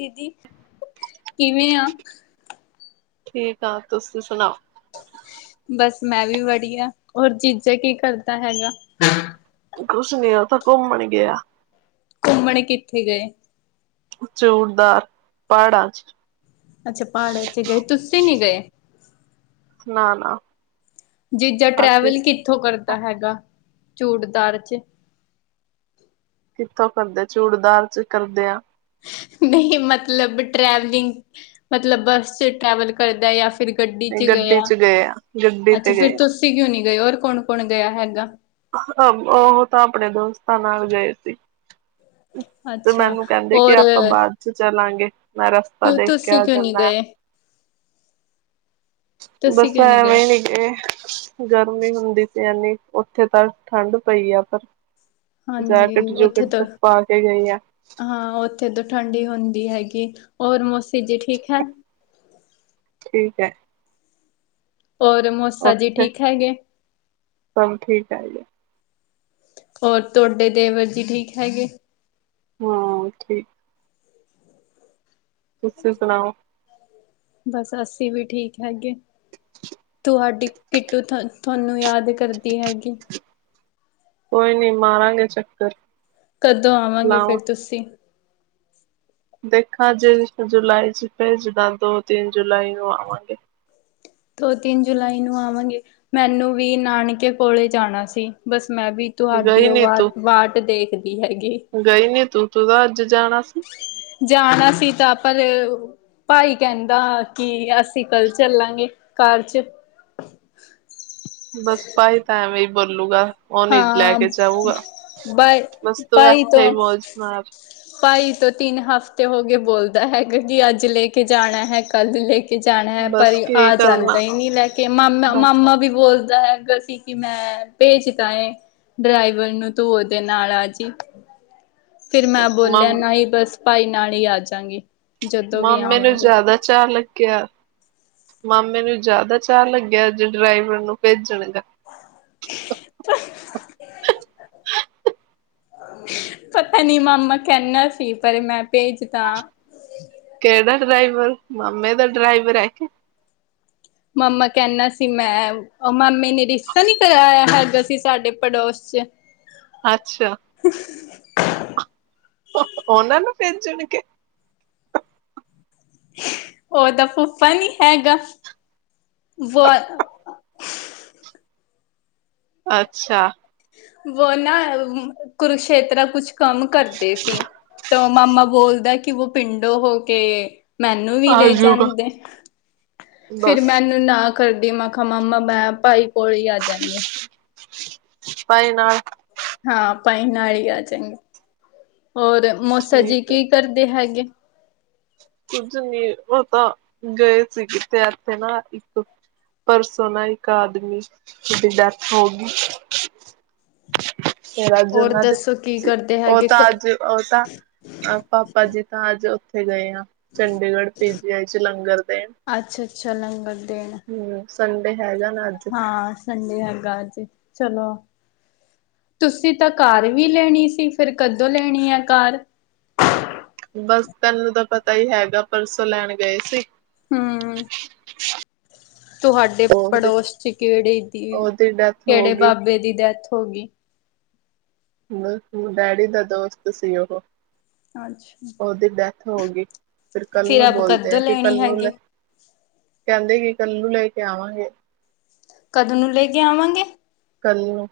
ਦੀਦੀ ਕਿਵੇਂ ਆ? ਠੀਕ ਆਂ ਤੁਸੀ ਸੁਣਾਓ? ਬਸ ਮੈਂ ਵੀ ਵੜੀਆ। ਹੋਰ ਜੀਜਾ ਕੀ ਕਰਦਾ ਹੈਗਾ? ਕੁਛ ਨੀ ਓ ਤਾਂ ਘੁੰਮਣ ਗਿਆ। ਘੁੰਮਣ ਕਿੱਥੇ ਗਏ? ਜੋੜਦਾਰ ਪਾੜਾਂ ਚ। ਅੱਛਾ ਪਾੜਾਂ ਚ ਗਏ। ਤੁਸੀ ਨੀ ਗਏ? ਨਾ ਨਾ। ਜੀਜਾ ਅਸੀਂ ਟਰੈਵਲ ਕਿੱਥੋਂ ਕਰਦਾ ਹੈਗਾ? ਚੂੜਦਾਰ ਚ। ਕਿੱਥੋਂ ਕਰਦੇ ਚੂੜਦਾਰ ਚ ਕਰਦੇ ਆ। ਨਈ ਮਤਲਬ ਟਰੈਵਲਿੰਗ ਮਤਲਬ ਬੱਸ ਚ ਟਰੈਵਲ ਕਰਦਾ ਯਾਂ ਫ ਫਿਰ ਗੱਡੀ ਚ ਗਿਆ। ਗਏ ਆ ਗੱਡੀ ਅੱਛਾ ਤੇ ਫਿਰ ਗਏ ਤੁਸੀ ਕਿਉਂ ਨੀ ਗਏ? ਹੋਰ ਕੌਣ ਕੌਣ ਗਿਆ ਹੈਗਾ? ਓਹ ਤਾਂ ਅਪਣੇ ਦੋਸਤਾਂ ਨਾਲ ਗਏ ਸੀ। ਤੇ ਅੱਛਾ ਮੈਨੂੰ ਕਹਿੰਦੇ ਕਿ ਔਰ ਆਪਾਂ ਬਾਦ ਚ ਚਲਾਂਗੇ। ਮੈਂ ਰਸਤਾ ਕਿਉਂ ਦੇਖ ਕੇ ਤੁਸੀਂ ਆ ਕਿਉਂ ਨਹੀਂ ਜਾਂਦਾ ਐ। ਗਏ? ਤੁਸੀਂ ਬਸ ਕਿਉਂ ਨਹੀਂ ਗਏ? ਐਵੇਂ ਨੀ ਗੇ। ਗਰਮੀ ਹੁੰਦੀ ਸੀ ਏਨੀ। ਓਥੇ ਤਾਂ ਠੰਢ ਪਈ ਆ ਪਰ। ਹਾਂਜੀ ਜੈਕਟ ਉੱਥੇ ਤਾਂ ਜੂਕਟ ਪਾ ਕੇ ਗਏ ਆ। ਹਾਂ ਓਥੇ ਤ ਠੰਡੀ ਹੁੰਦੀ ਹੈਗੀ। ਔਰ ਮੋਸੀ ਜੀ ਠੀਕ ਹੈ। ਠੀਕ ਐ। ਔਰ ਮੋਸਾ ਜੀ ਉੱਥੇ ਠੀਕ ਹੈਗੇ? ਸਭ ਠੀਕ ਹੈਗੇ। ਔਰ ਤੁਹਾਡੇ ਦੇਵਰ ਜੀ ਠੀਕ ਹੈਗੇ? ਹਾਂ ਠੀਕ। ਤੁਸੀ ਸੁਣਾਓ। ਬਸ ਅੱਸੀ ਵੀ ਠੀਕ ਹੈਗੇ। ਤੁਹਾਡੀ ਕਿੱਟੂ ਥੋਨੂੰ ਯਾਦ ਕਰਦੀ ਹੈਗੀ। ਕੋਈ ਨੀ ਮਾਰਾਂਗੇ ਚੱਕਰ। ਕਦੋਂ ਆਵਾਂਗੇ ਫੇਰ ਲਾਓ ਤੁਸੀ? ਦੇਖਾਂ ਜੇ ਜੁਲਾਈ ਚ ਭੇਜਦਾ ਦੋ ਤਿੰਨ ਜੁਲਾਈ ਨੂੰ ਆਵਾਂਗੇ। ਦੋ ਤਿੰਨ ਜੁਲਾਈ ਨੂੰ ਆਵਾਂਗੇ। ਮੈਨੂੰ ਵੀ ਨਾਨਕੇ ਕੋਲੇ ਜਾਣਾ ਸੀ। ਬਸ ਮੈਂ ਵੀ ਤੁਹਾਡੀ ਗਈ ਓ ਨੀ ਵਾ ਤੂੰ ਵਾਟ ਦੇਖਦੀ ਹੈਗੀ। ਗਈ ਨੀ ਤੂੰ। ਤੂੰ ਤਾਂ ਅੱਜ ਜਾਣਾ ਸ ਜਾਣਾ ਸੀ ਤਾ ਆਪਾ ਦੇ ਭਾਈ ਕਹਿੰਦਾ ਕਿ ਅਸੀ ਕੱਲ ਚੱਲਾਂਗੇ ਕਾਰ ਚ। ਬਸ ਭਾਈ ਤਾਂ ਐਵੇਂ ਈ ਬੋਲੂਗਾ। ਓ ਨੀ ਲੈ ਹਾਂ ਕੇ ਜਾਊਗਾ। ਬਾਈ ਬਸ ਤੂ ਭਾਈ ਐਥੇ ਤੋਂ ਈ ਮੌਜ ਮਾਰ। ਭਾਈ ਤ ਤਿੰਨ ਹਫ਼ਤੇ ਹੋਗੇ ਬੋਲਦਾ ਹੈਗਾ ਕੀ ਅੱਜ ਲੇਕੇ ਜਾਣਾ ਹੈ ਕੱਲ ਲੇਕ ਕੇ ਜਾਣਾ ਹੈ ਪਰ ਬਸ ਕੀ ਆ ਜਾਂਦਾ ਕਰਨਾ ਈ ਨੀ ਲੈ ਕੇ। ਮਾਮਾ ਬਸ ਮਾਮਾ ਵੀ ਬੋਲਦਾ ਹੈਗਾ ਸੀ। ਕਿ ਮੈਂ ਭੇਜਦਾ ਐਂ ਡਰਾਈਵਰ ਨੂੰ। ਤੂ ਔਦੇ ਨਾਲ ਆਜੀ। ਫਿਰ ਮੈਂ ਬੋਲਿਆ ਮਾਮੇ ਨਾ ਹੀ ਬਸ ਭਾਈ ਨਾਲ ਈ ਆ ਜਾਗੀ ਮਾਮੇ ਨੂੰ ਜਾਦਾ ਚਾਅ ਲੱਗਿਆ। ਮਾਮੇ ਨੂੰ ਜਾਦਾ ਚਾਅ ਲੱਗੇਆ ਜੋ ਡਰਾਈਵਰ ਨੂੰ ਭੇਜਣ ਗਾ। [unintelligible] ਪਤਾ ਨੀ ਮਾਮਾ ਕਹਿੰਦਾ ਸੀ ਪਰ ਮੈਂ ਭੇਜਦਾ। ਕੇੜਾ ਡਰਾਈਵਰ ਮਾਮੇ ਦਾ ਡਰਾਈਵਰ ਐ ਕੇ? ਮਾਮਾ ਕੈਨਾ ਸੀ ਮੈਂ ਓ ਮਾਮੇ ਨੇ ਰਿਸ਼ਤਾ ਨੀ ਕਰਾਇਆ ਹੈਗਾ ਸੀ ਸਾਡੇ ਪੜੋਸ ਚ। ਅੱਛਾ ਉਹਨਾਂ ਨੂੰ ਭੇਜਣ ਕੇ ਉਹ ਦਾ ਫੁਫਾ ਨੀ ਹੈਗਾ ਫ ਅੱਛਾ ਵੋ ਨਾ ਕੁਰਸ਼ੇਤਰਾ ਕੁਛ ਕੰਮ ਕਰਦੇ ਸੀ ਤੋ ਮਾਮਾ ਬੋਲਦਾ ਐ ਕਿ ਵੋ ਪਿੰਡੋ ਹੋ ਕੇ ਮੈਨੂੰ ਵੀ ਲੇ ਆਜੂਗਾ ਜਾਂਦੇ। ਫਿਰ ਬਸ ਮੈਨੂੰ ਨਾ ਕਰਦੀ। ਮੈਂ ਖਾ ਮਾਮਾ ਮੈਂ ਭਾਈ ਕੋਲ ਈ ਆ ਜਾਨੀ ਆ। ਭਾਈ ਨਾਲ ਹਾਂ, ਭਾਈ ਨਾਲ ਈ ਆ ਜਾਂਗੇ। ਹੋਰ ਮੋਸਾ ਜੀ ਠੀਕ ਹੈ ਕੀ ਕਰਦੇ ਹੈਗੇ? ਕੁੱਝ ਨੀ ਔ ਤਾਂ ਗਏ ਸੀ ਕਿਤੇ ਐਥੇ ਨਾ ਇੱਕ ਪਰਸੋ ਨਾ ਇੱਕ ਆਦਮੀ ਦੀ ਡੈਥ ਹੋਗੀ। ਫੇਰ ਅੱਜ ਔਰ ਓਨਾਂ ਦੇ ਦੱਸੋ ਕੀ ਸੀ। ਕਰਦੇ ਓ ਹੈਗੇ ਤਾਂ ਕ ਅੱਜ ਓ ਤਾਂ ਪਾਪਾ ਜੀ ਤਾਂ ਅੱਜ ਓਥੇ ਗਏ ਆ। ਚੰਡੀਗੜ, ਪੀ ਜੀ ਆਈ ਚ ਲੰਗਰ ਦੇਣ। ਅੱਛਾ ਅੱਛਾ ਲੰਗਰ ਦੇਣ। ਹੂੰ। ਸੰਡੇ ਹੈਗਾ ਨਾ ਅੱਜ ਹਾਂ, ਸੰਡੇ ਹੈਗਾ ਅੱਜ। ਚਲੋ ਤੁਸੀ ਤਾਂ ਕਾਰ ਵੀ ਲੈਣੀ ਸੀ। ਫਿਰ ਕਦੋਂ ਲੈਣੀ ਐ ਕਾਰ? ਬਸ, ਤੈਨੂੰ ਤਾਂ ਪਤਾ ਈ ਹੈਗਾ ਪਰਸੋਂ ਲੈਣ ਗਏ ਸੀ। ਹੂੰ। ਤੁਹਾਡੇ ਉਹਦੀ ਪੜੋਸ ਚ ਕੇੜੇ ਦੀ, ਉਹਦੀ ਡੈਥ ਹੋ ਕੇੜੇ ਗਈ ਬਾਬੇ ਦੀ ਡੈਥ ਹੋਗੀ। ਬ ਡੈਡੀ ਦਾ ਦੋਸਤ ਸੀ ਓਹ। ਅੱਛਾ। ਔਦੀ ਡੈਥ ਹੋਗੀ। ਫਿਰ ਕੱਲ ਫਿਰ ਨੂੰ ਅਬ ਬੋਲਦੇ ਕਦੋਂ ਐ ਕਿ ਲੈਣੀ ਕੱਲ ਨੂੰ ਲੈ ਹੈਗੀ, ਕੈਂਦੇ ਕਿ ਕੱਲ ਨੂੰ ਲੈ ਕੇ ਆਵਾਂਗੇ। ਕਦ ਨੂੰ ਲੇ ਕੇ ਆਵਾਂਗੇ? ਕਲ ਨੂੰ।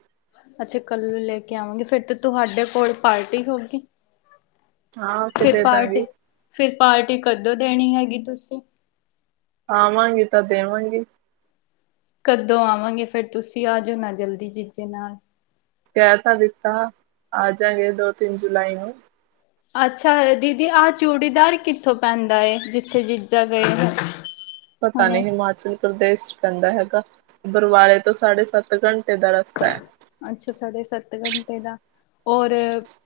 ਅੱਛਾ, ਕੱਲ ਨੂੰ ਲੇ ਕੇ ਆਵਾਂਗੇ ਫੇਰ ਤੇ ਤੁਹਾਡੇ ਕੋਲ ਪਾਰਟੀ ਹੋਗੀ। ਆ ਕੇ ਫਿਰ ਦੇ ਦਾਂਗੀ ਪਾਰਟੀ ਫਿਰ ਪਾਰਟੀ ਕਦੋਂ ਦੇਣੀ ਹੈਗੀ ਤੁਸੀ? ਆਵਾਂਗੀ ਤਾਂ ਦੇਵਾਂਗੀ। ਕਦੋਂ ਆਵਾਂਗੇ? ਫੇਰ ਤੁਸੀ ਆ ਜਓ ਨਾ ਜਲਦੀ ਜੀਜੇ ਨਾਲ ਕੈ ਤਾ ਦਿੱਤਾ ਆ ਜਾਂਗੇ ਦੋ ਤਿੰਨ ਜੁਲਾਈ ਨੂੰ ਅੱਛਾ। ਦੀਦੀ ਆਹ ਚੂੜੀਦਾਰ ਕਿੱਥੋਂ ਪੈਂਦਾ ਏ ਜਿੱਥੇ ਜੀਜਾ ਗਏ। ਪਤਾ ਨੀ ਹੁਣੇ? ਹਿਮਾਚਲ ਪ੍ਰਦੇਸ ਪੈਂਦਾ ਹੈਗਾ। ਬਰਵਾਲੇ ਤੋਂ ਸਾਢੇ ਸੱਤ ਘੰਟੇ ਦਾ ਰਸਤਾ ਐ। ਅੱਛਾ। ਸਾਢੇ ਸੱਤ ਘੰਟੇ ਦਾ। ਔਰ,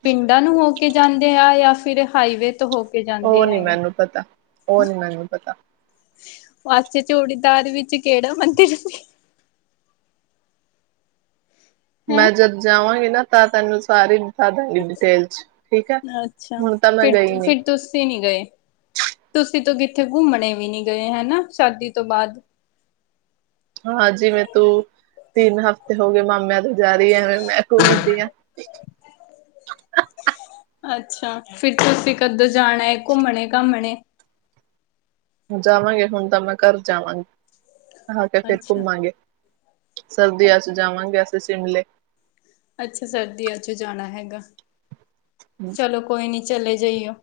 ਪਿੰਡਾਂ ਨੂੰ ਹੋ ਕੇ ਜਾਂਦੇ ਆ ਯਾ ਫਿਰ ਹਾਈਵੇ ਤੋਂ ਹੋ ਕੇ ਓ ਜਾਂਦੇ ਨੀ ਹੈਗੇ। ਮੈਨੂੰ ਪਤਾ। ਓ ਨੀ ਮੈਨੂੰ ਪਤਾ। ਵਾਸੇ ਚੂੜੀਦਾਰ ਵਿੱਚ ਕੇੜਾ ਮੰਦਿਰ ਹੈਂ। ਮੈਂ ਜਦ ਜਾਵਾਂਗੀ ਨਾ ਤਾਂ ਤੈਨੂੰ ਸਾਰੀ ਪਾ ਦਾਂਗੀ ਡਿਟੇਲ ਚ, ਠੀਕ ਐ। ਹੁਣ ਤਾ ਮੈਂ ਗਈ ਨੀ। ਤੁਸੀ ਨੀ ਗਏ। ਤੁਸੀ ਤੋ ਕਿੱਥੇ ਘੁੰਮਣੇ ਵੀ ਨੀ ਗਏ। ਹਨਾ ਸ਼ਾਦੀ ਤੋਂ ਬਾਦ। ਹਾਂ। ਜਿਵੇਂ ਤੂੰ ਤਿੰਨ ਹਫ਼ਤੇ ਹੋਗੇ ਮਾਮੇਆਂ ਦੇ ਜਾ ਰੀ ਐਵੇ ਮੈਂ ਘੁੰਮਦੀ ਆਂ। [unintelligible] ਅੱਛਾ। ਫਿਰ ਤੁਸੀ ਕਦੋਂ ਜਾਣਾ ਏ ਘੁੰਮਣੇ ਘਾਮਣੇ ਜਾਵਾਂਗੇ ਹੁਣ ਤਾਂ ਮੈਂ ਘਰ ਜਾਵਾਂਗੀ ਆ ਕੇ ਫੇਰ ਅੱਛਾ ਘੁੰਮਾਂਗੇ। ਸਰਦੀਆਂ 'ਚ ਅਸੀਂ ਜਾਵਾਂਗੇ ਸ਼ਿਮਲੇ ਅੱਛਾ ਸਰਦੀਆਂ 'ਚ ਜਾਣਾ ਹੈਗਾ ਚਲੋ ਕੋਈ ਨੀ ਚਲੇ ਜਾਈਓ।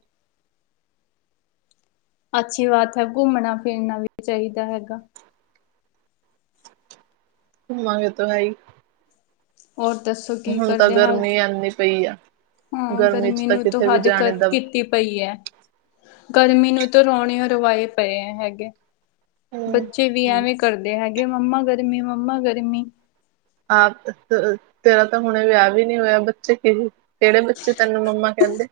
ਅੱਛੀ ਬਾਤ ਹੈ ਘੁੰਮਣਾ ਫਿਰਨਾ ਵੀ ਚਾਈਦਾ ਹੈਗਾ। ਘੁੰਮਾਂਗੇ ਤੋਂ ਹੈਈ। ਹੋਰ ਦੱਸੋ ਕੀ ਤਾਂ ਕਰਦੇ ਹਲ ਗਰਮੀ ਐਨੀ ਪਈ ਆ ਹਾਂ ਚ ਗਰਮੀ ਤਾਂ ਨੂੰ ਤੋ ਕਿਤੇ ਵੀ ਹੱਦ ਕ ਜਾਣੇ ਦਾ ਕੀਤੀ ਪਈ ਐ। ਗਰਮੀ ਨੂੰ ਤਾਂ ਰੋਣੇ ਰਵਾਏ ਪਏ ਹੈਗੇ। ਹੂੰ ਬੱਚੇ ਵੀ ਐਵੇਂ ਕਰਦੇ ਹੈਗੇ ਮੰਮਾ ਗਰਮੀ ਮੰਮਾ ਗਰਮੀ। ਆਪ ਤ ਤੇਰਾ ਤਾਂ ਹੁਣੇ ਵਿਆਹ ਵੀ ਨੀ ਹੋਇਆ ਬੱਚੇ ਕਿਹੜੇ ਕੇਹੜੇ ਬੱਚੇ ਤੈਨੂੰ ਮੰਮਾ ਕੈਂਦੇ?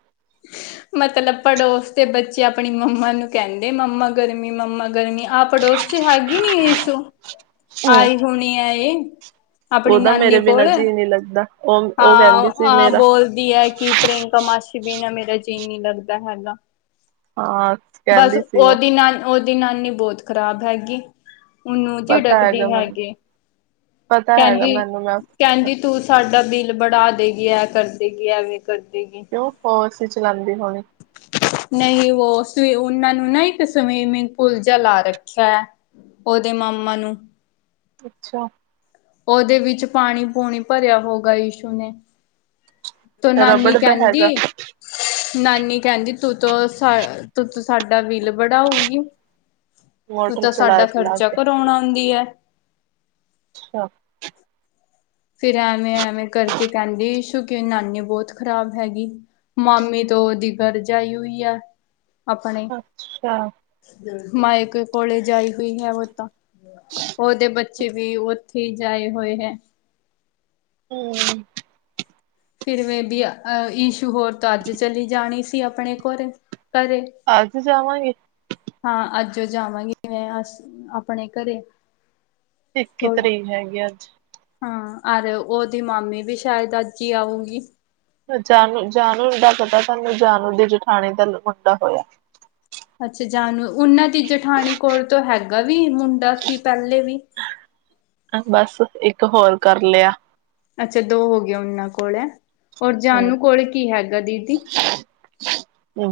ਮਤਲਬ ਪੜੋਸ ਦੇ ਬੱਚੇ ਆਪਣੀ ਮੰਮਾ ਨੂੰ ਕਹਿੰਦੇ ਮੰਮਾ ਗਰਮੀ ਮੰਮਾ ਗਰਮੀ। ਆ ਪੜੋਸ 'ਚ ਹੈਗੀ ਨੀ ਇਸ਼ੂ ਆਈ ਹੁਣੀ ਐ ਏ। ਆਪਣੀ ਉਹਦਾ ਮੇਰੇ ਨਾਨੀ ਬਿਨਾਂ ਕੋਲ ਜੀਅ ਨੀ ਲੱਗਦਾ ਉਹ ਉਹ ਕਹਿੰਦੀ ਸੀ ਹਾਂ-ਹਾਂ ਮੇਰਾ ਬੋਲਦੀ ਐ ਕੀ ਪ੍ਰਿਅੰਕਾ ਮਾਸੀ ਬਿਨਾ ਮੇਰਾ ਜੀ ਨੀ ਲੱਗਦਾ ਹੈਗਾ। ਹਾਂ ਬਸ ਕਹਿੰਦੀ ਸੀ ਉਹ ਓਹਦੀ ਨਾਲ ਓਹਦੀ ਨਾਨੀ ਬੋਤ ਖ਼ਰਾਬ ਹੈਗੀ ਉਹਨੂੰ ਪਤਾ ਹੈਗਾ ਝਿੜਕਦੀ ਮੈਨੂੰ ਹੈਗੀ। ਪਤਾ ਹੈਗਾ ਕਹਿੰਦੀ ਮੈਨੂੰ ਮੈਮ ਕਹਿੰਦੀ ਤੂੰ ਸਾਡਾ ਬਿੱਲ ਬੜਾ ਦੇਗੀ ਐ ਕਰ ਦੇਗੀ ਐਵੇਂ ਕਰ ਦੇਗੀ। ਓ ਪ ਏਸੀ ਚਲਾਉਂਦੇ ਹੋਣੇ। ਨਈ ਵੋ ਸ ਉਨਾਂ ਨੂੰ ਨਾ ਇੱਕ ਸਵੀਮਿੰਗ ਪੂਲ ਜਾ ਲਾ ਰੱਖਿਆ ਹੈ। ਓਹਦੇ ਮਾਮਾ ਨੂੰ। ਅੱਛਾ। ਓਹਦੇ ਵਿੱਚ ਪਾਣੀ ਪੂਣੀ ਭਰਿਆ ਹੋਗਾ ਇਸ਼ੂ ਨੇ। ਤੋਂ ਨਾਨੀ ਰਬੜ ਦਾ ਕੈਂਦੀ ਹੈਗਾ ਨਾਨੀ ਕਹਿੰਦੀ ਤੂੰ ਤੋ ਸਾ ਤੂੰ ਤੋ ਸਾਡਾ ਬਿਲ ਵੜਾਉਗੀ। ਤੂੰ ਮੋਟਰ ਤਾਂ ਚਲਾ ਸਾਡਾ ਚਲਾ ਖਰਚਾ ਕੇ ਕਰਾਉਣ ਆਉਂਦੀ ਐ। ਅੱਛਾ। ਫੇਰ ਐਵੇਂ ਐਵੇਂ ਕਰਕੇ ਕੈਂਦੀ ਇਸ਼ੂ ਕੀ ਨਾਨੀ ਬੋਤ ਖ਼ਰਾਬ ਹੈਗੀ। ਮਾਮੀ ਤੋ ਓਹਦੀ ਗਰ ਜਾਈ ਹੂਈ ਐ। ਆਪਣੇ ਅੱਛਾ ਮਾਇਕੇ ਕੋਲੇ ਜਾਈ ਹੋਈ ਹੈ ਵੋ ਤਾਂ। ਓਹਦੇ ਬੱਚੇ ਵੀ ਓਥੇ ਹੀ ਜਾਏ ਹੋਏ ਹੈ। ਹੂੰਮ ਫੇਰ ਵੇਬੀ ਅ ਇਸ਼ੂ ਹੋਰ ਤੋਂ ਅੱਜ ਚਲੀ ਜਾਣੀ ਸੀ ਆਪਣੇ ਕੋਰੇ ਘਰੇ। ਅੱਜ ਜਾਵਾਂਗੇ। ਹਾਂ ਅੱਜ ਓ ਜਾਵਾਂਗੀ ਮੈਂ ਅੱਜ ਆਪਣੇ ਘਰੇ। ਇੱਕੀ ਥੋੜੀ ਤਰੀਕ ਹੈਗੀ ਅੱਜ। ਹਾਂ ਅਰ ਓਹਦੀ ਮਾਮੀ ਵੀ ਸ਼ਾਇਦ ਅੱਜ ਹੀ ਆਊਗੀ। ਜਾਨੂ-ਜਾਨੂ ਦਾ ਪਤਾ ਤੁਹਾਨੂੰ ਜਾਨੂ ਦੀ ਜਠਾਣੀ ਦਾ ਪਕਾ ਪਤਾ ਅੱਛਾ ਜਾਨੂ ਉਨਾਂ ਦੀ ਜਠਾਣੀ ਕੋਲ ਤੋ ਹੈਗਾ ਵੀ ਮੁੰਡਾ ਸੀ ਪੈਲੇ ਵੀ। ਅ ਬਸ ਇੱਕ ਹੋਰ ਕਰ ਲਿਆ। ਅੱਛਾ ਦੋ ਹੋਗੇ ਓਹਨਾਂ ਕੋਲ ਹੈਂ ਔਰ ਹਮ ਜਾਨੂ ਕੋਲ ਕੀ ਹੈਗਾ ਦੀਦੀ?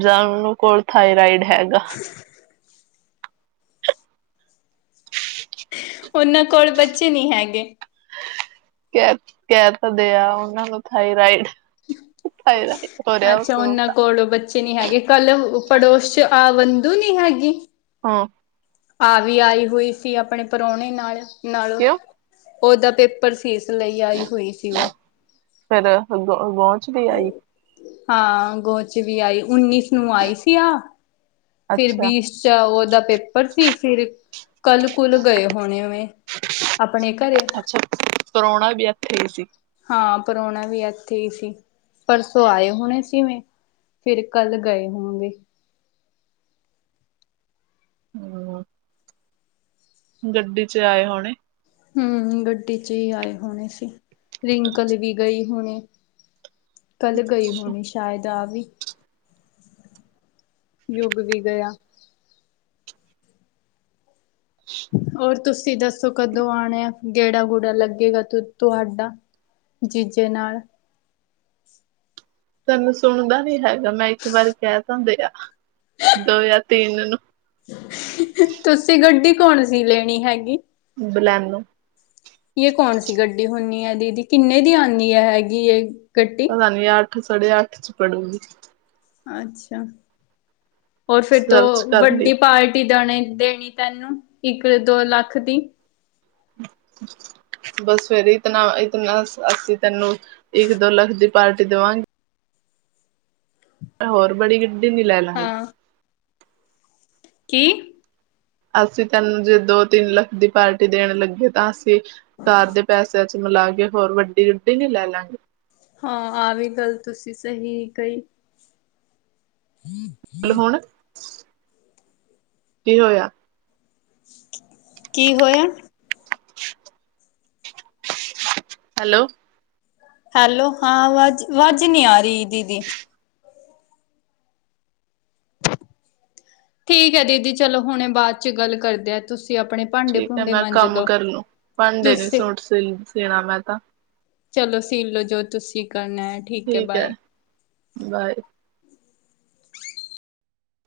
ਜਾਨੂੰ ਕੋਲ ਥਾਇਰਾਇਡ ਹੈਗਾ। [inaudible] ਓਹਨਾਂ ਕੋਲ ਬੱਚੇ ਨੀ ਹੈਗੇ। ਕੈ ਕੈ ਤਾਂ ਦਿਆ ਉਨਾਂ ਨੂੰ ਥਾਈਰਾਇਡ। ਥਾਇਰਾਇਡ ਹੋਰਿਆ ਉਸਨੂੰ ਤਾਂ। ਚੇ ਨੀ ਹੈਗੇ ਕੱਲ ਪੜੋਸ ਚ ਆਵੰਦੂ ਨੀ ਹੈਗੀ। ਹਾਂ। ਆ ਵੀ ਆਈ ਹੋਈ ਸੀ ਆਪਣੇ ਪ੍ਰੋਹਣੇ ਨਾਲ ਨਾਲ ਕਿਉਂ ਓਦਾ ਪੇਪ ਪਰ ਸੀ ਇਸ ਲਈ ਆਈ ਹੋਈ ਸੀ ਵਾ। ਫੇਰ ਗ ਗੋ ਗੋਚ ਤੇ ਆਈ। ਹਾਂ ਗੋਚ ਵੀ ਆਈ ਉੱਨੀਸ ਨੂੰ ਆਈ ਸੀ ਆਹ। ਫਿਰ ਅੱਛਾ ਬਿਸ ਚ ਉਹਦਾ ਪੇਪਰ ਸੀ, ਫਿਰ ਕੱਲ੍ਹ ਕੁਲ ਗਏ ਹੋਣੇ ਵੇ। ਅੱਛਾ, ਪ੍ਰੋਹਣਾ ਵੀ ਇੱਥੇ ਹੀ ਸੀ? ਹਾਂ ਪ੍ਰੋਹਣਾ ਵੀ ਇੱਥੇ ਹੀ ਸੀ ਪਰਸੋਂ ਆਏ ਹੋਣੇ ਸੀ ਵੇ। ਫਿਰ ਕੱਲ ਗਏ ਹੋਣਗੇ। ਹੂੰ, ਗੱਡੀ ਚ ਆਏ ਹੋਣੇ? ਹੂੰ, ਗੱਡੀ ਚ ਹੀ ਆਏ ਹੋਣੇ ਸੀ ਰਿੰਕਲ ਵੀ ਗਈ ਹੋਣੀ। ਕੱਲ੍ਹ ਗਈ ਹੋਣੀ ਸ਼ਾਇਦ। ਰਾਵੀ, ਯੁੱਗ ਵੀ ਗਿਆ। ਹੋਰ ਤੁਸੀਂ ਦੱਸੋ ਕਦੋਂ ਆਉਣੈ ਆ, ਗੇੜਾ-ਗੂੜਾ ਲੱਗੇਗਾ ਤੂ ਤੁਹਾਡਾ ਜੀਜੇ ਨਾਲ। ਤੈਨੂੰ ਸੁਣਦਾ ਨੀ ਹੈਗਾ ਮੈਂ ਇੱਕ ਵਾਰੀ ਕਹਿ ਤਾ ਦੇਯਾ ਦੋ ਜਾਂ ਤਿੰਨ ਨੂੰ। ਤੁਸੀਂ ਗੱਡੀ ਕੌਣ ਸੀ ਲੈਣੀ ਹੈਗੀ? ਬਲੈਨੋ। ਯੇਹ ਕੌਣ ਸੀ ਗੱਡੀ ਹੁੰਨੀ ਐ ਦੀਦੀ ਕਿੰਨੇ ਦੀ ਆਂਦੀ ਹੈਗੀ ਇਹ ਗੱਡ ਪਾਣੇ ਅੱਠ, ਸਾਢੇ ਅੱਠ ਚ ਪੜੂਗੀ। ਅੱਛਾ, ਹੋਰ ਫੇਰ ਸਰਚ ਤੋਂ ਕਰ ਲਈ ਵੱਡੀ ਪਾਰ ਟੀ ਦਾਣੇ ਦੇਣੀ ਤੈਨੂੰ, ਇੱਕ-ਦੋ ਲੱਖ ਦੀ। ਬਸ ਫੇਰ ਇਤਨਾ ਇਤਨਾ ਅਸੀ ਤੈਨੂੰ ਇੱਕ-ਦੋ ਲੱਖ ਦੀ ਪਾਰਟੀ ਦਵਾਂ ਹੋਰ ਬੜੀ ਗੱਡੀ ਨੀ ਲੈ ਲਾ ਗੇ। ਹਾਂ ਕੀ? ਅਸੀਂ ਤੈਨੂੰ ਜੇ ਦੋ-ਤਿੰਨ ਲੱਖ ਦੀ ਪਾਰਟੀ ਦੇਣ ਲੱਗੇ ਤਾਂ ਅਸੀਂ ਕਾਰ ਦੇ ਪੈਸੇ ਚ ਮਿਲਾ ਕੇ ਹੋਰ ਵੱਡੀ ਗੱਡੀ ਨੀ ਲੈ ਲਾਗੇ। ਹਾਂ ਆਹ ਵੀ ਗੱਲ ਤੁਸੀਂ ਸਹੀ ਕਹੀ। [inaudible] ਬੋਲ ਹੁਣ ਕੀ ਹੋਇਆ? ਕੀ ਹੋਇਆ? ਹੈਲੋ। ਹੈਲੋ, ‌ਹਾਂ ਵਜ ਵਾਜ ਨੀ ਆ ਰੀ। ਦੀਦੀ ਠੀਕ ਐ ਦੀਦੀ ਚਲੋ ਹੁਣੇ ਬਾਅਦ ਚ ਗੱਲ ਕਰਦੇ ਆ ਤੁਸੀਂ ਆਪਣੇ ਭਾਂਡੇ ਠੀਕ ਐ ਭੂੰਡੇ ਮੈਂ ਮੰਜ ਕੰਮ ਲਓ। ਕਰਲੂੰ ਭਾਂਡੇ ਨੀ ਤੁਸੀਂ ਸੂਟ ਸਿਲ ਸਿਣਾ ਮੈਂ ਤਾਂ। ਚਲੋ ਸੀਲ ਲੋ ਜੋ ਤੁਸੀਂ ਕਰਨੈ। ਠੀਕ ਐ, ਬਾਏ।